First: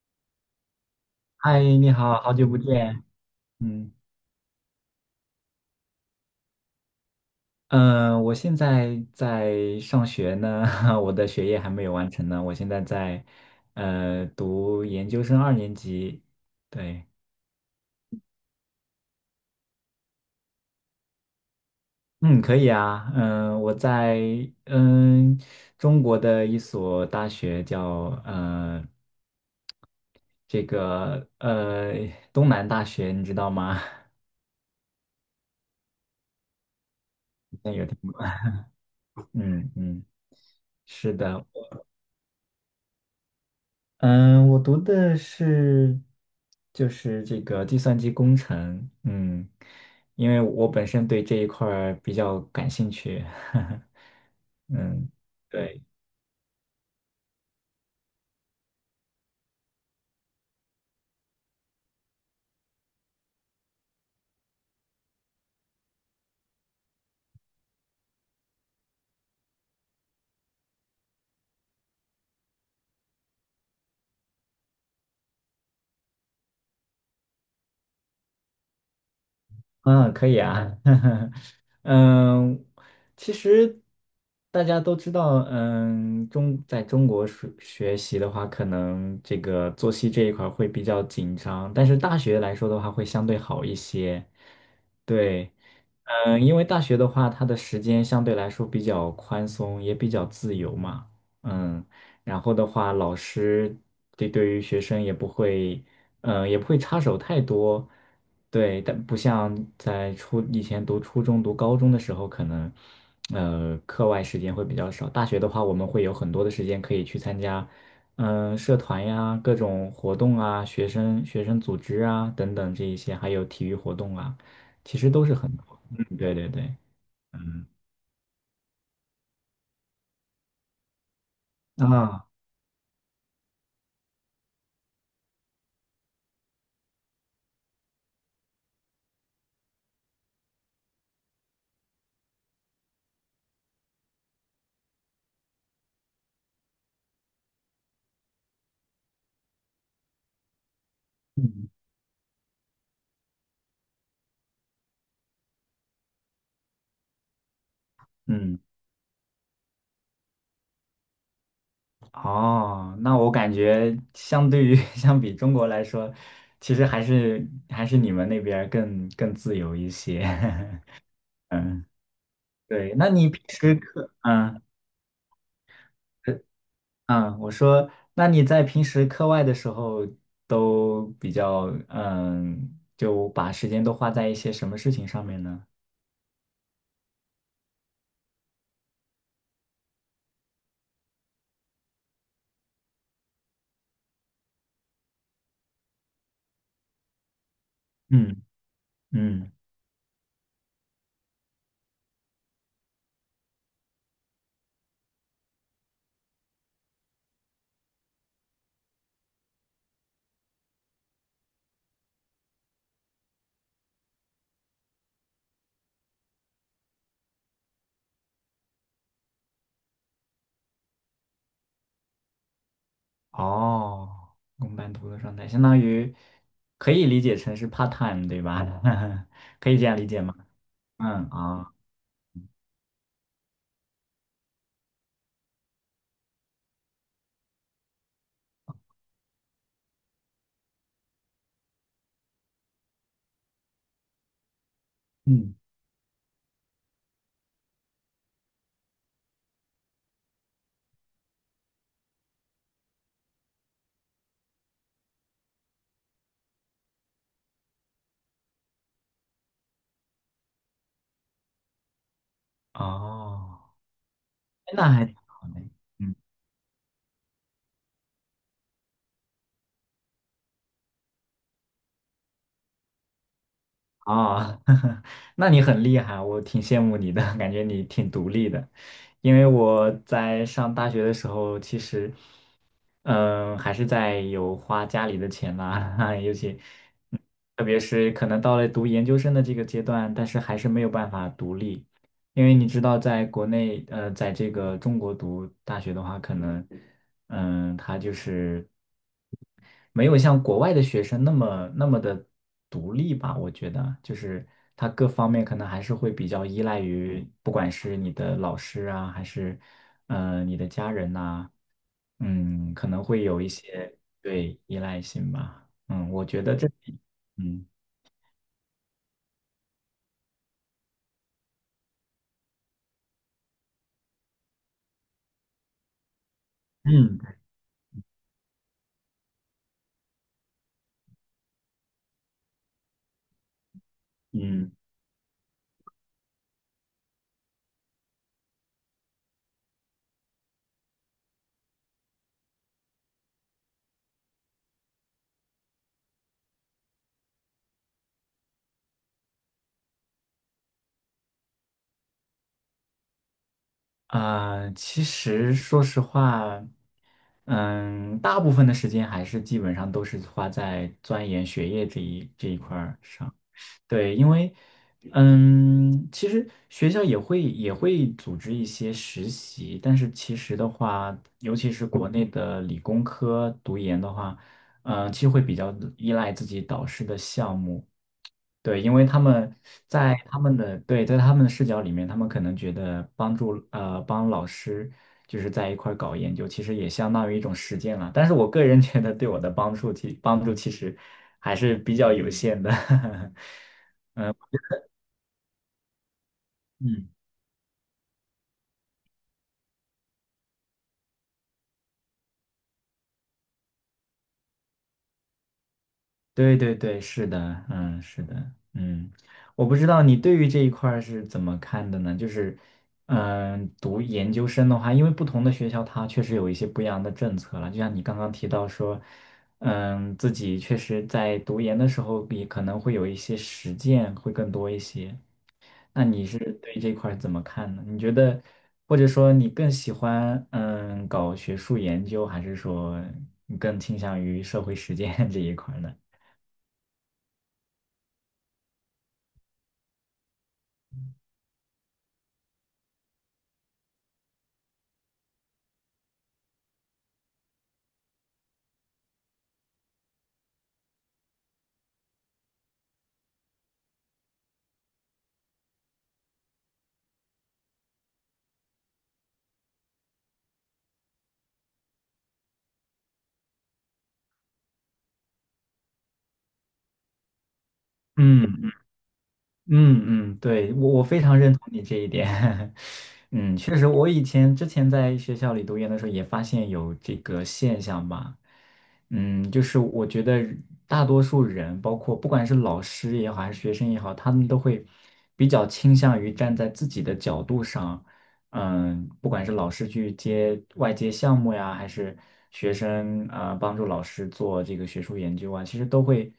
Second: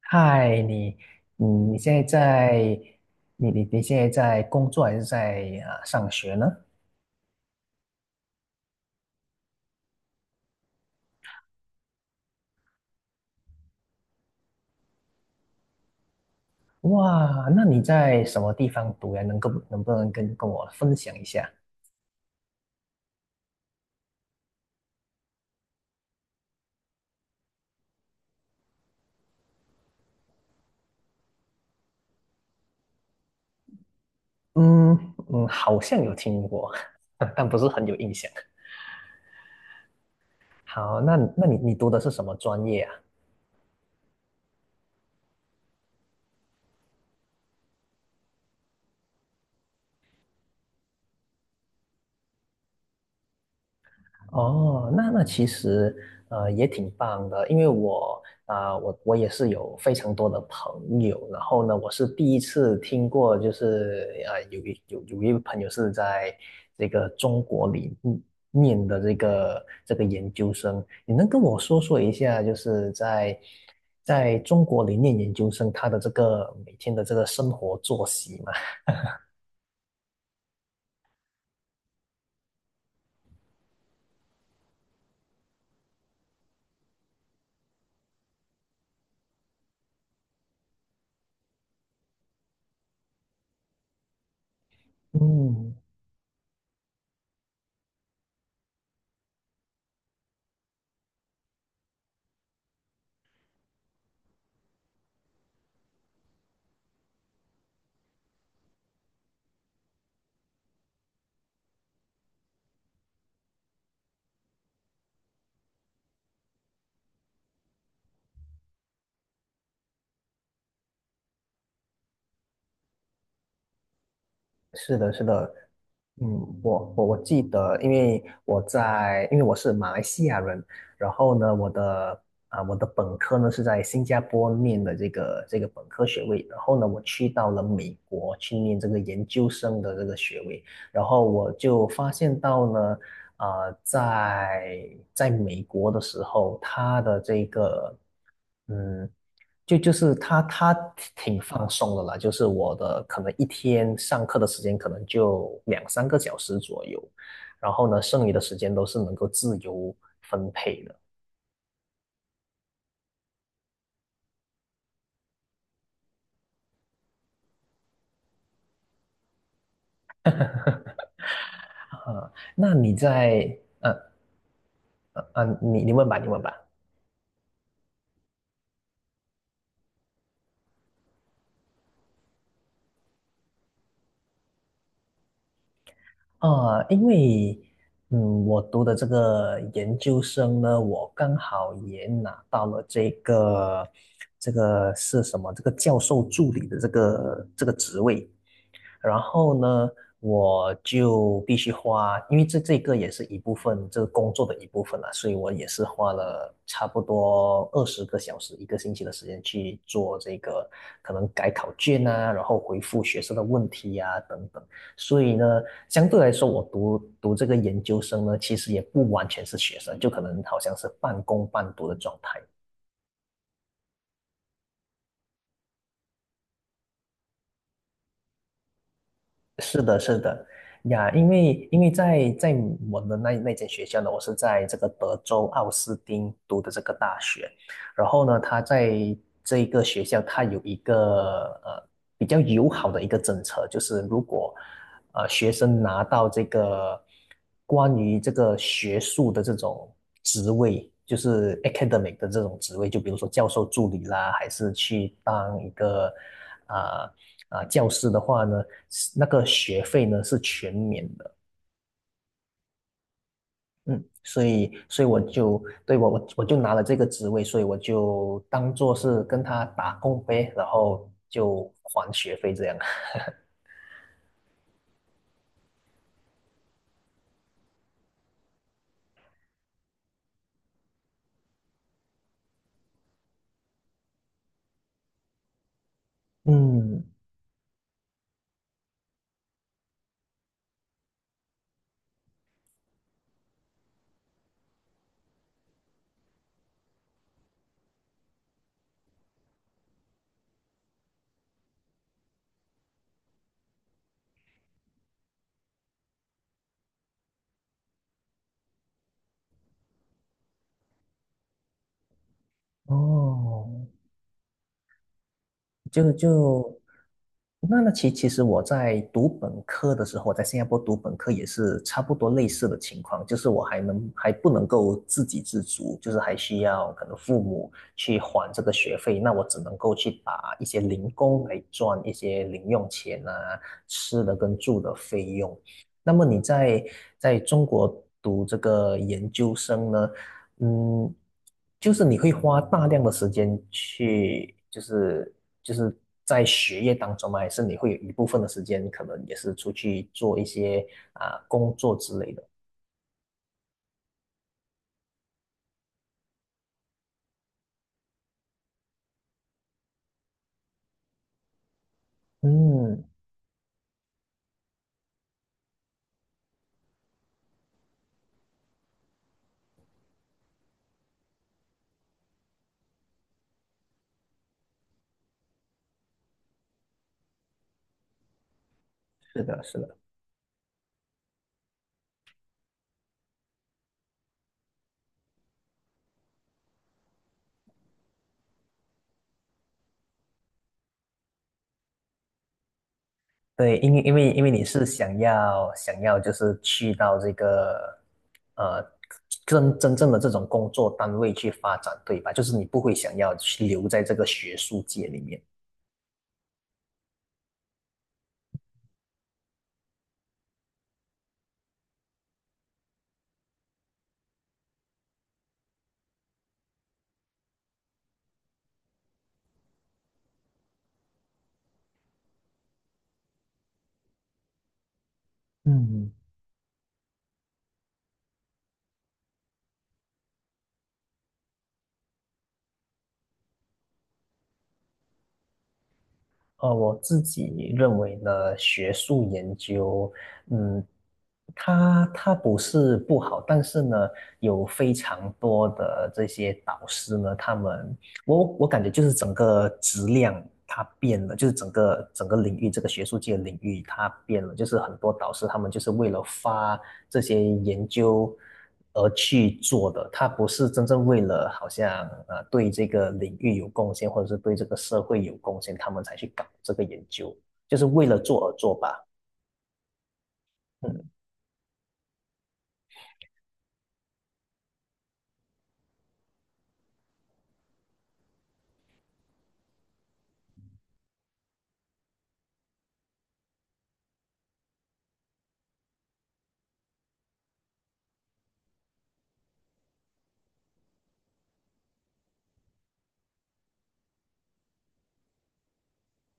嗨，你，嗨，你你现在好，好久不在，见。你嗯现在在工作还是上学呢？嗯，我现在在上学呢，我的学业还没有完成呢。我现在在读研究生二年级。对，哇，那你在什么地方读呀？能不能跟我分享一下？嗯，可以啊。嗯，我在嗯中国的一所大学叫这个东南大学，你知道吗？嗯嗯，好像有听过，但不是很有印象。嗯嗯，好，是那的。那你读的是什么专业啊？嗯，我读的是就是这个计算机工程，因为我本身对这一块儿比较感兴趣，哦，嗯，那其对，实也挺棒的，因为我啊、我我也是有非常多的朋友，然后呢，我是第一次听过，就是有一位朋友是在这个中国里念的这个研究生，你能跟我说说一下，就是在中国里念研究生，他的这个每天的这个生活作息吗？嗯，可以啊，嗯，其实大家都知道，在中国学习的话，可能这个作息这一块儿会比较紧张，但是大学来说的话，会相对好一些，对。嗯因为大学的话，它的时间相对来说比较宽松，也比较自由嘛。嗯，然后的话，老师对于学生也不会，也不会插手太多。对，但不像在以前读初中、读高中的时候，可能课外时间会比较少。大学的话，我们会有很多的时间可以去参加，社团呀、各种活动啊、学生组织啊等等这一些，还有体育活动啊，是其实的，是都是很的，对对嗯，对，我记嗯得，因为我是马来西亚人，然后呢，我的啊，啊、我的本科呢是在新加坡念的这个本科学位，然后呢，我去到了美国去念这个研究生的这个学位，然后我就发现到呢，在美国的时候，他的这个，嗯，就是他挺放嗯松的啦，就是我的可能一天上课的时间可能就两三个小时左右，然后呢，剩余的时嗯，间都是能够自由分配的。哦，那我感觉相对于 相比中国来说，其实还是你们那边儿更自由一些。嗯，啊，那你对，那你平在，时呃课，嗯呃呃，你问吧，你呃问吧。嗯，我说，那你在平时课外的时候都比较，就把时间都花在一些什么事情上面呢？因为我读的这个研究生呢，我刚好也拿到了这个是什么？这个教授助理的这个职位。嗯然嗯。后呢，我就必须花，因为这个也是一部分，这个工作的一部分啦，所以我也是花了差不多20个小时，一个星期的时间去做这个，可能改考卷啊，然后回复学生的问题啊，等等。所以呢，相对来说，我读这个研究生呢，其实也不完全是学生，就可能好像是半工半读的状态。哦，公办读的状态，相当于可以理解成是 part time，对吧？可以是这样的，理是解吗？的，呀，因嗯为啊，因为在我们那间学校呢，我是在这个德州奥斯汀读的这个大学，然后呢，他在这一个学校，他有一个比较友好的一个政策，就是如果学嗯生拿到这个关于这个学术的这种职位，就是 academic 的这种职位，就比如说教授助理啦，还是去当一个啊教师的话呢，那个学费呢是全免的。哦，嗯，所以，那所还以挺我好就的，对我嗯我我就拿了这个职位，所以我就当做是跟他打工呗，然后就还学费这样。哦，那你很厉害，我挺羡慕你的，感觉你挺独立的。因为我在上大学的时候，其实，还是在有花家里的钱啦，尤其，嗯，嗯特别是可能到了读研究生的这个阶段，但是还是没有办法独立。因为你知道，在国内，在这个中国读大学的话，可能，他就是没有像国外的学生那么那么的独立吧。我觉得，就是他各方面可能还是会比较依赖于，不管是你的老师啊，还是，你的家人呐，可能会有一哦，些对依赖性吧。嗯，就我觉得这，就嗯那其实我在读本科的时候，我在新加坡读本科也是差不多类似的情况，就是我还不能够自给自足，就是还需要可能嗯父母去还这个学费，那我只能够去打一些零工来赚一些零用钱啊，吃的跟嗯。住的费用。那么你在中国读这个研究生呢？嗯，就是你会花大量的时间去，就是在学业当中吗？还是你会有一部分的时间，可能也是出去做一些工作之类的？其实说实话，大部分的时间还是基本上都是花在钻研学业这一块儿嗯，上。对，因为，其实学校也会组织一些实习，但是其实的话，尤其是国内的理工科读研的话，其实会比较依赖自己导师的项目。对，因为他是们的，是的，在他们的对，在他们的视角里面，他们可能觉得帮老师就是在一块儿搞研究，其实也相当于一种实践了。但是我个人觉得对我的帮助其实还是比较有限的。对，因为你是想要就是去嗯到这个呃真正的这种工作单位去发展，对吧？就是你不会想要去留在这个学术界里面。对对对，是的，是的，我不知道你对于这一块儿是怎么看的呢？就是，读研究生的话，因为不同的学校它确实有一些不一样的政策了，就像你刚刚提到说，自己确实在读研的时候也可能会有一些实践会更多一些。那嗯，你是对这块儿怎么看呢？你觉得，或者说你更喜欢搞学术研究，还是说你更倾向于社会实践 这一块儿呢？我自己认为呢，学术研究，嗯，它不是不好，但是呢，有非常多的这些导师呢，他们，我感觉就是整个质量它变了，就是整个领域这个学术界的领域它变了，就是很多导师他们就是为了发这些研究而去做的，他不是真正为了好像对这个领域有贡献，或者是对这个社会有贡献，他们才去搞这个研究，就是为了做而嗯做吧。嗯嗯，对，我嗯，非常认同你这一点。确实，我之前在学校里读研的时候也发现有这个现象吧。就是我觉得大多数人，包括不管是老师也好，还是学生也好，他们都会比较倾向于站在自己的角度上。不管是老师去接项目呀，还是学生啊，帮助老师做这个学术研究啊，其实都会。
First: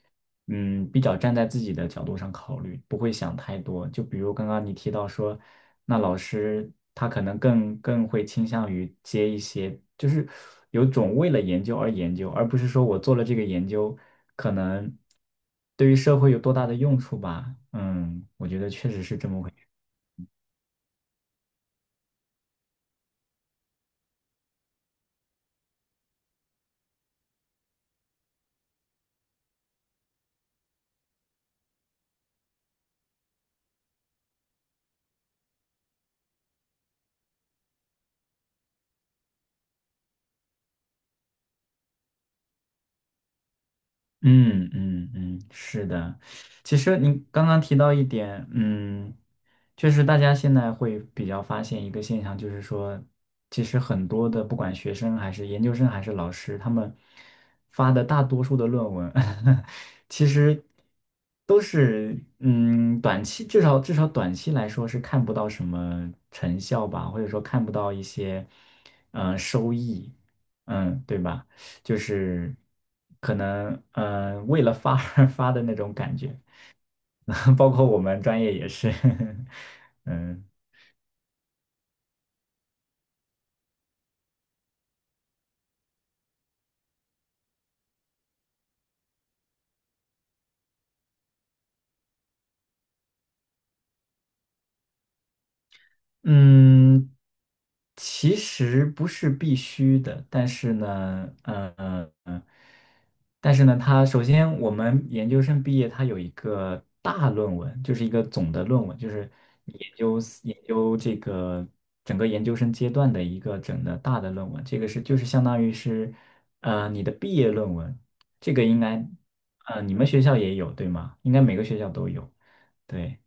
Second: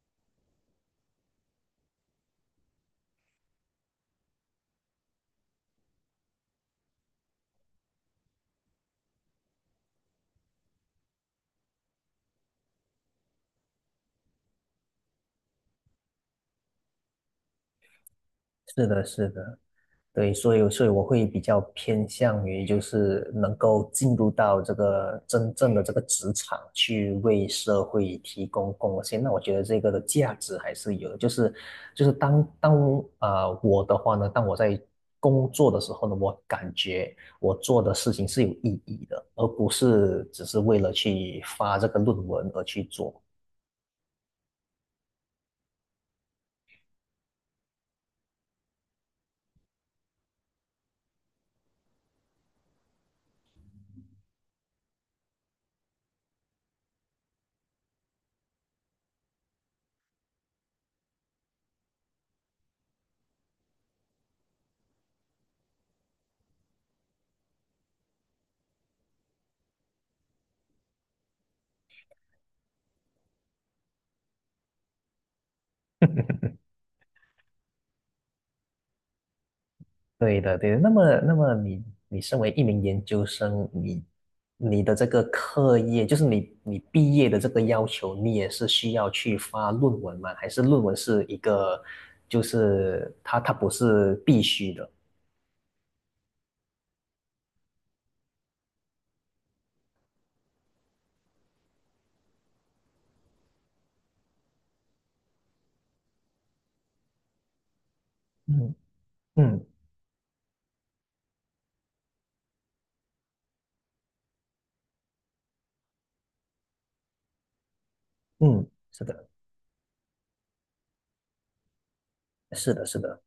比较站在自己的角度上考虑，不会想太多。就比如刚刚你提到说，那老师他可能更会倾向于接一些，就是有种为了研究而研究，而不是说我做了这个研究，可能对于社会有多大的用处吧。嗯，我觉得是确实的，是这是么回的。事。对，所以我会比较偏向于就是能够进入到这个真正的这个职场去为社会提供贡献，那我觉得这个的价值还是有的。就是就是当当啊、呃我的话呢，当我在工作的时候呢，我感觉我做的事情是有意义的，而不是只是为了去发这个论文而去做。嗯嗯嗯，是的。其实您刚刚提到一点，就是大家现在会比较发现一个现象，就是说，其实很多的不管学生还是研究生还是老师，他们发的大多数的论文，其实都是短期，至少短期来说是看不到什么成效吧，或者说看不到一些收益，对吧？就是可能为了发而 发的那种感觉，包括我们专业也是，对嗯。的，对的。那么，你身为一名研究生，你的这个课业，就是你毕业的这个要求，你也是需要去发论文吗？还是论文是一个，就是它不是必须的？嗯，其实不是必须的，但是呢，但是呢，它首先我们研究生毕业，它有一个大论文，就是一个总的嗯论文，就是嗯你研究这个整个研究生阶段的一个整的大的论文，这个是就是相当于是你的毕业论文，这个嗯，应是该的，你们学校也有对吗？应该每个学校都有，是的，是对。的。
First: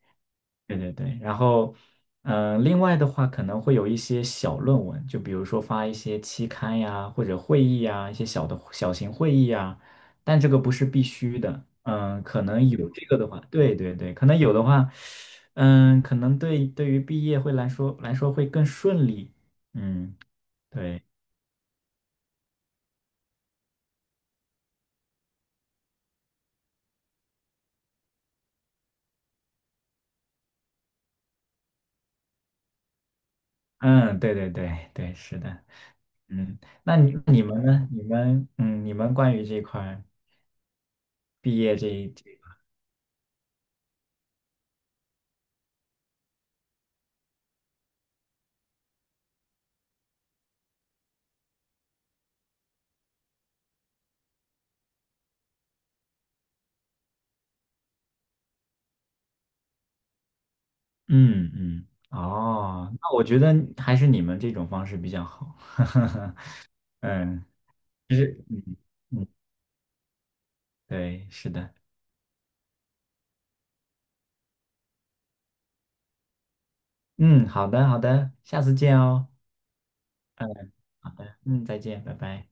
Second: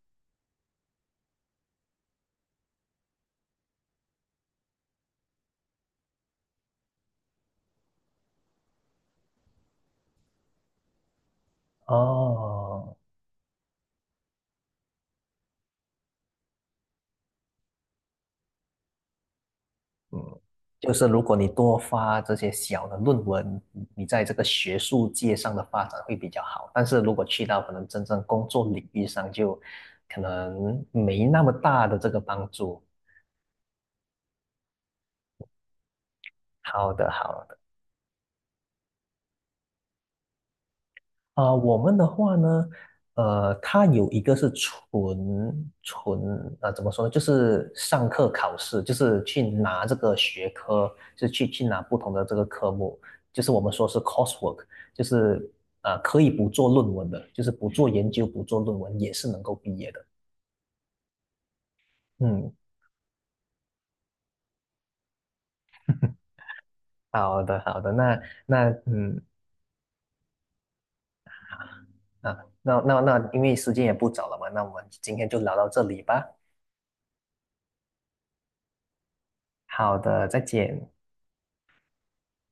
对对对，然后，另外的话可能会有一些小论文，就比如说发一些期刊呀，或者会议呀，一些小的小型会议呀，但这个不是必须的，可能有哦，这个的话，对对对，可能有的话，可能对于毕业会来说会更顺利，嗯，嗯，就对，是如果你多发这些小的论文，你在这个学术界上的发展会比较好。但是如果去到可能真正工作领域上，就可能没那么大的这个帮助。嗯，对对对对，是的，嗯，好那的，你好们呢？你们关于这块儿毕业我这们的一话呢，它有一个是纯纯呃，怎么说呢？就是上课考试，就是去拿这个学科，就是去拿不同的这个科目，就是我们说是 coursework,就是可以不做论文的，就是不做研究、不做论文也是能够毕业的。嗯嗯，嗯，哦，那我觉得还是你们这种方式比较好。好嗯，的好的，就那是那嗯嗯嗯，对，是的，啊，那那那，因为时间也不早了嘛，那我们今天就聊到这里吧。嗯，好的好的，下次见哦。好的，再嗯，见。好的，再见，拜拜。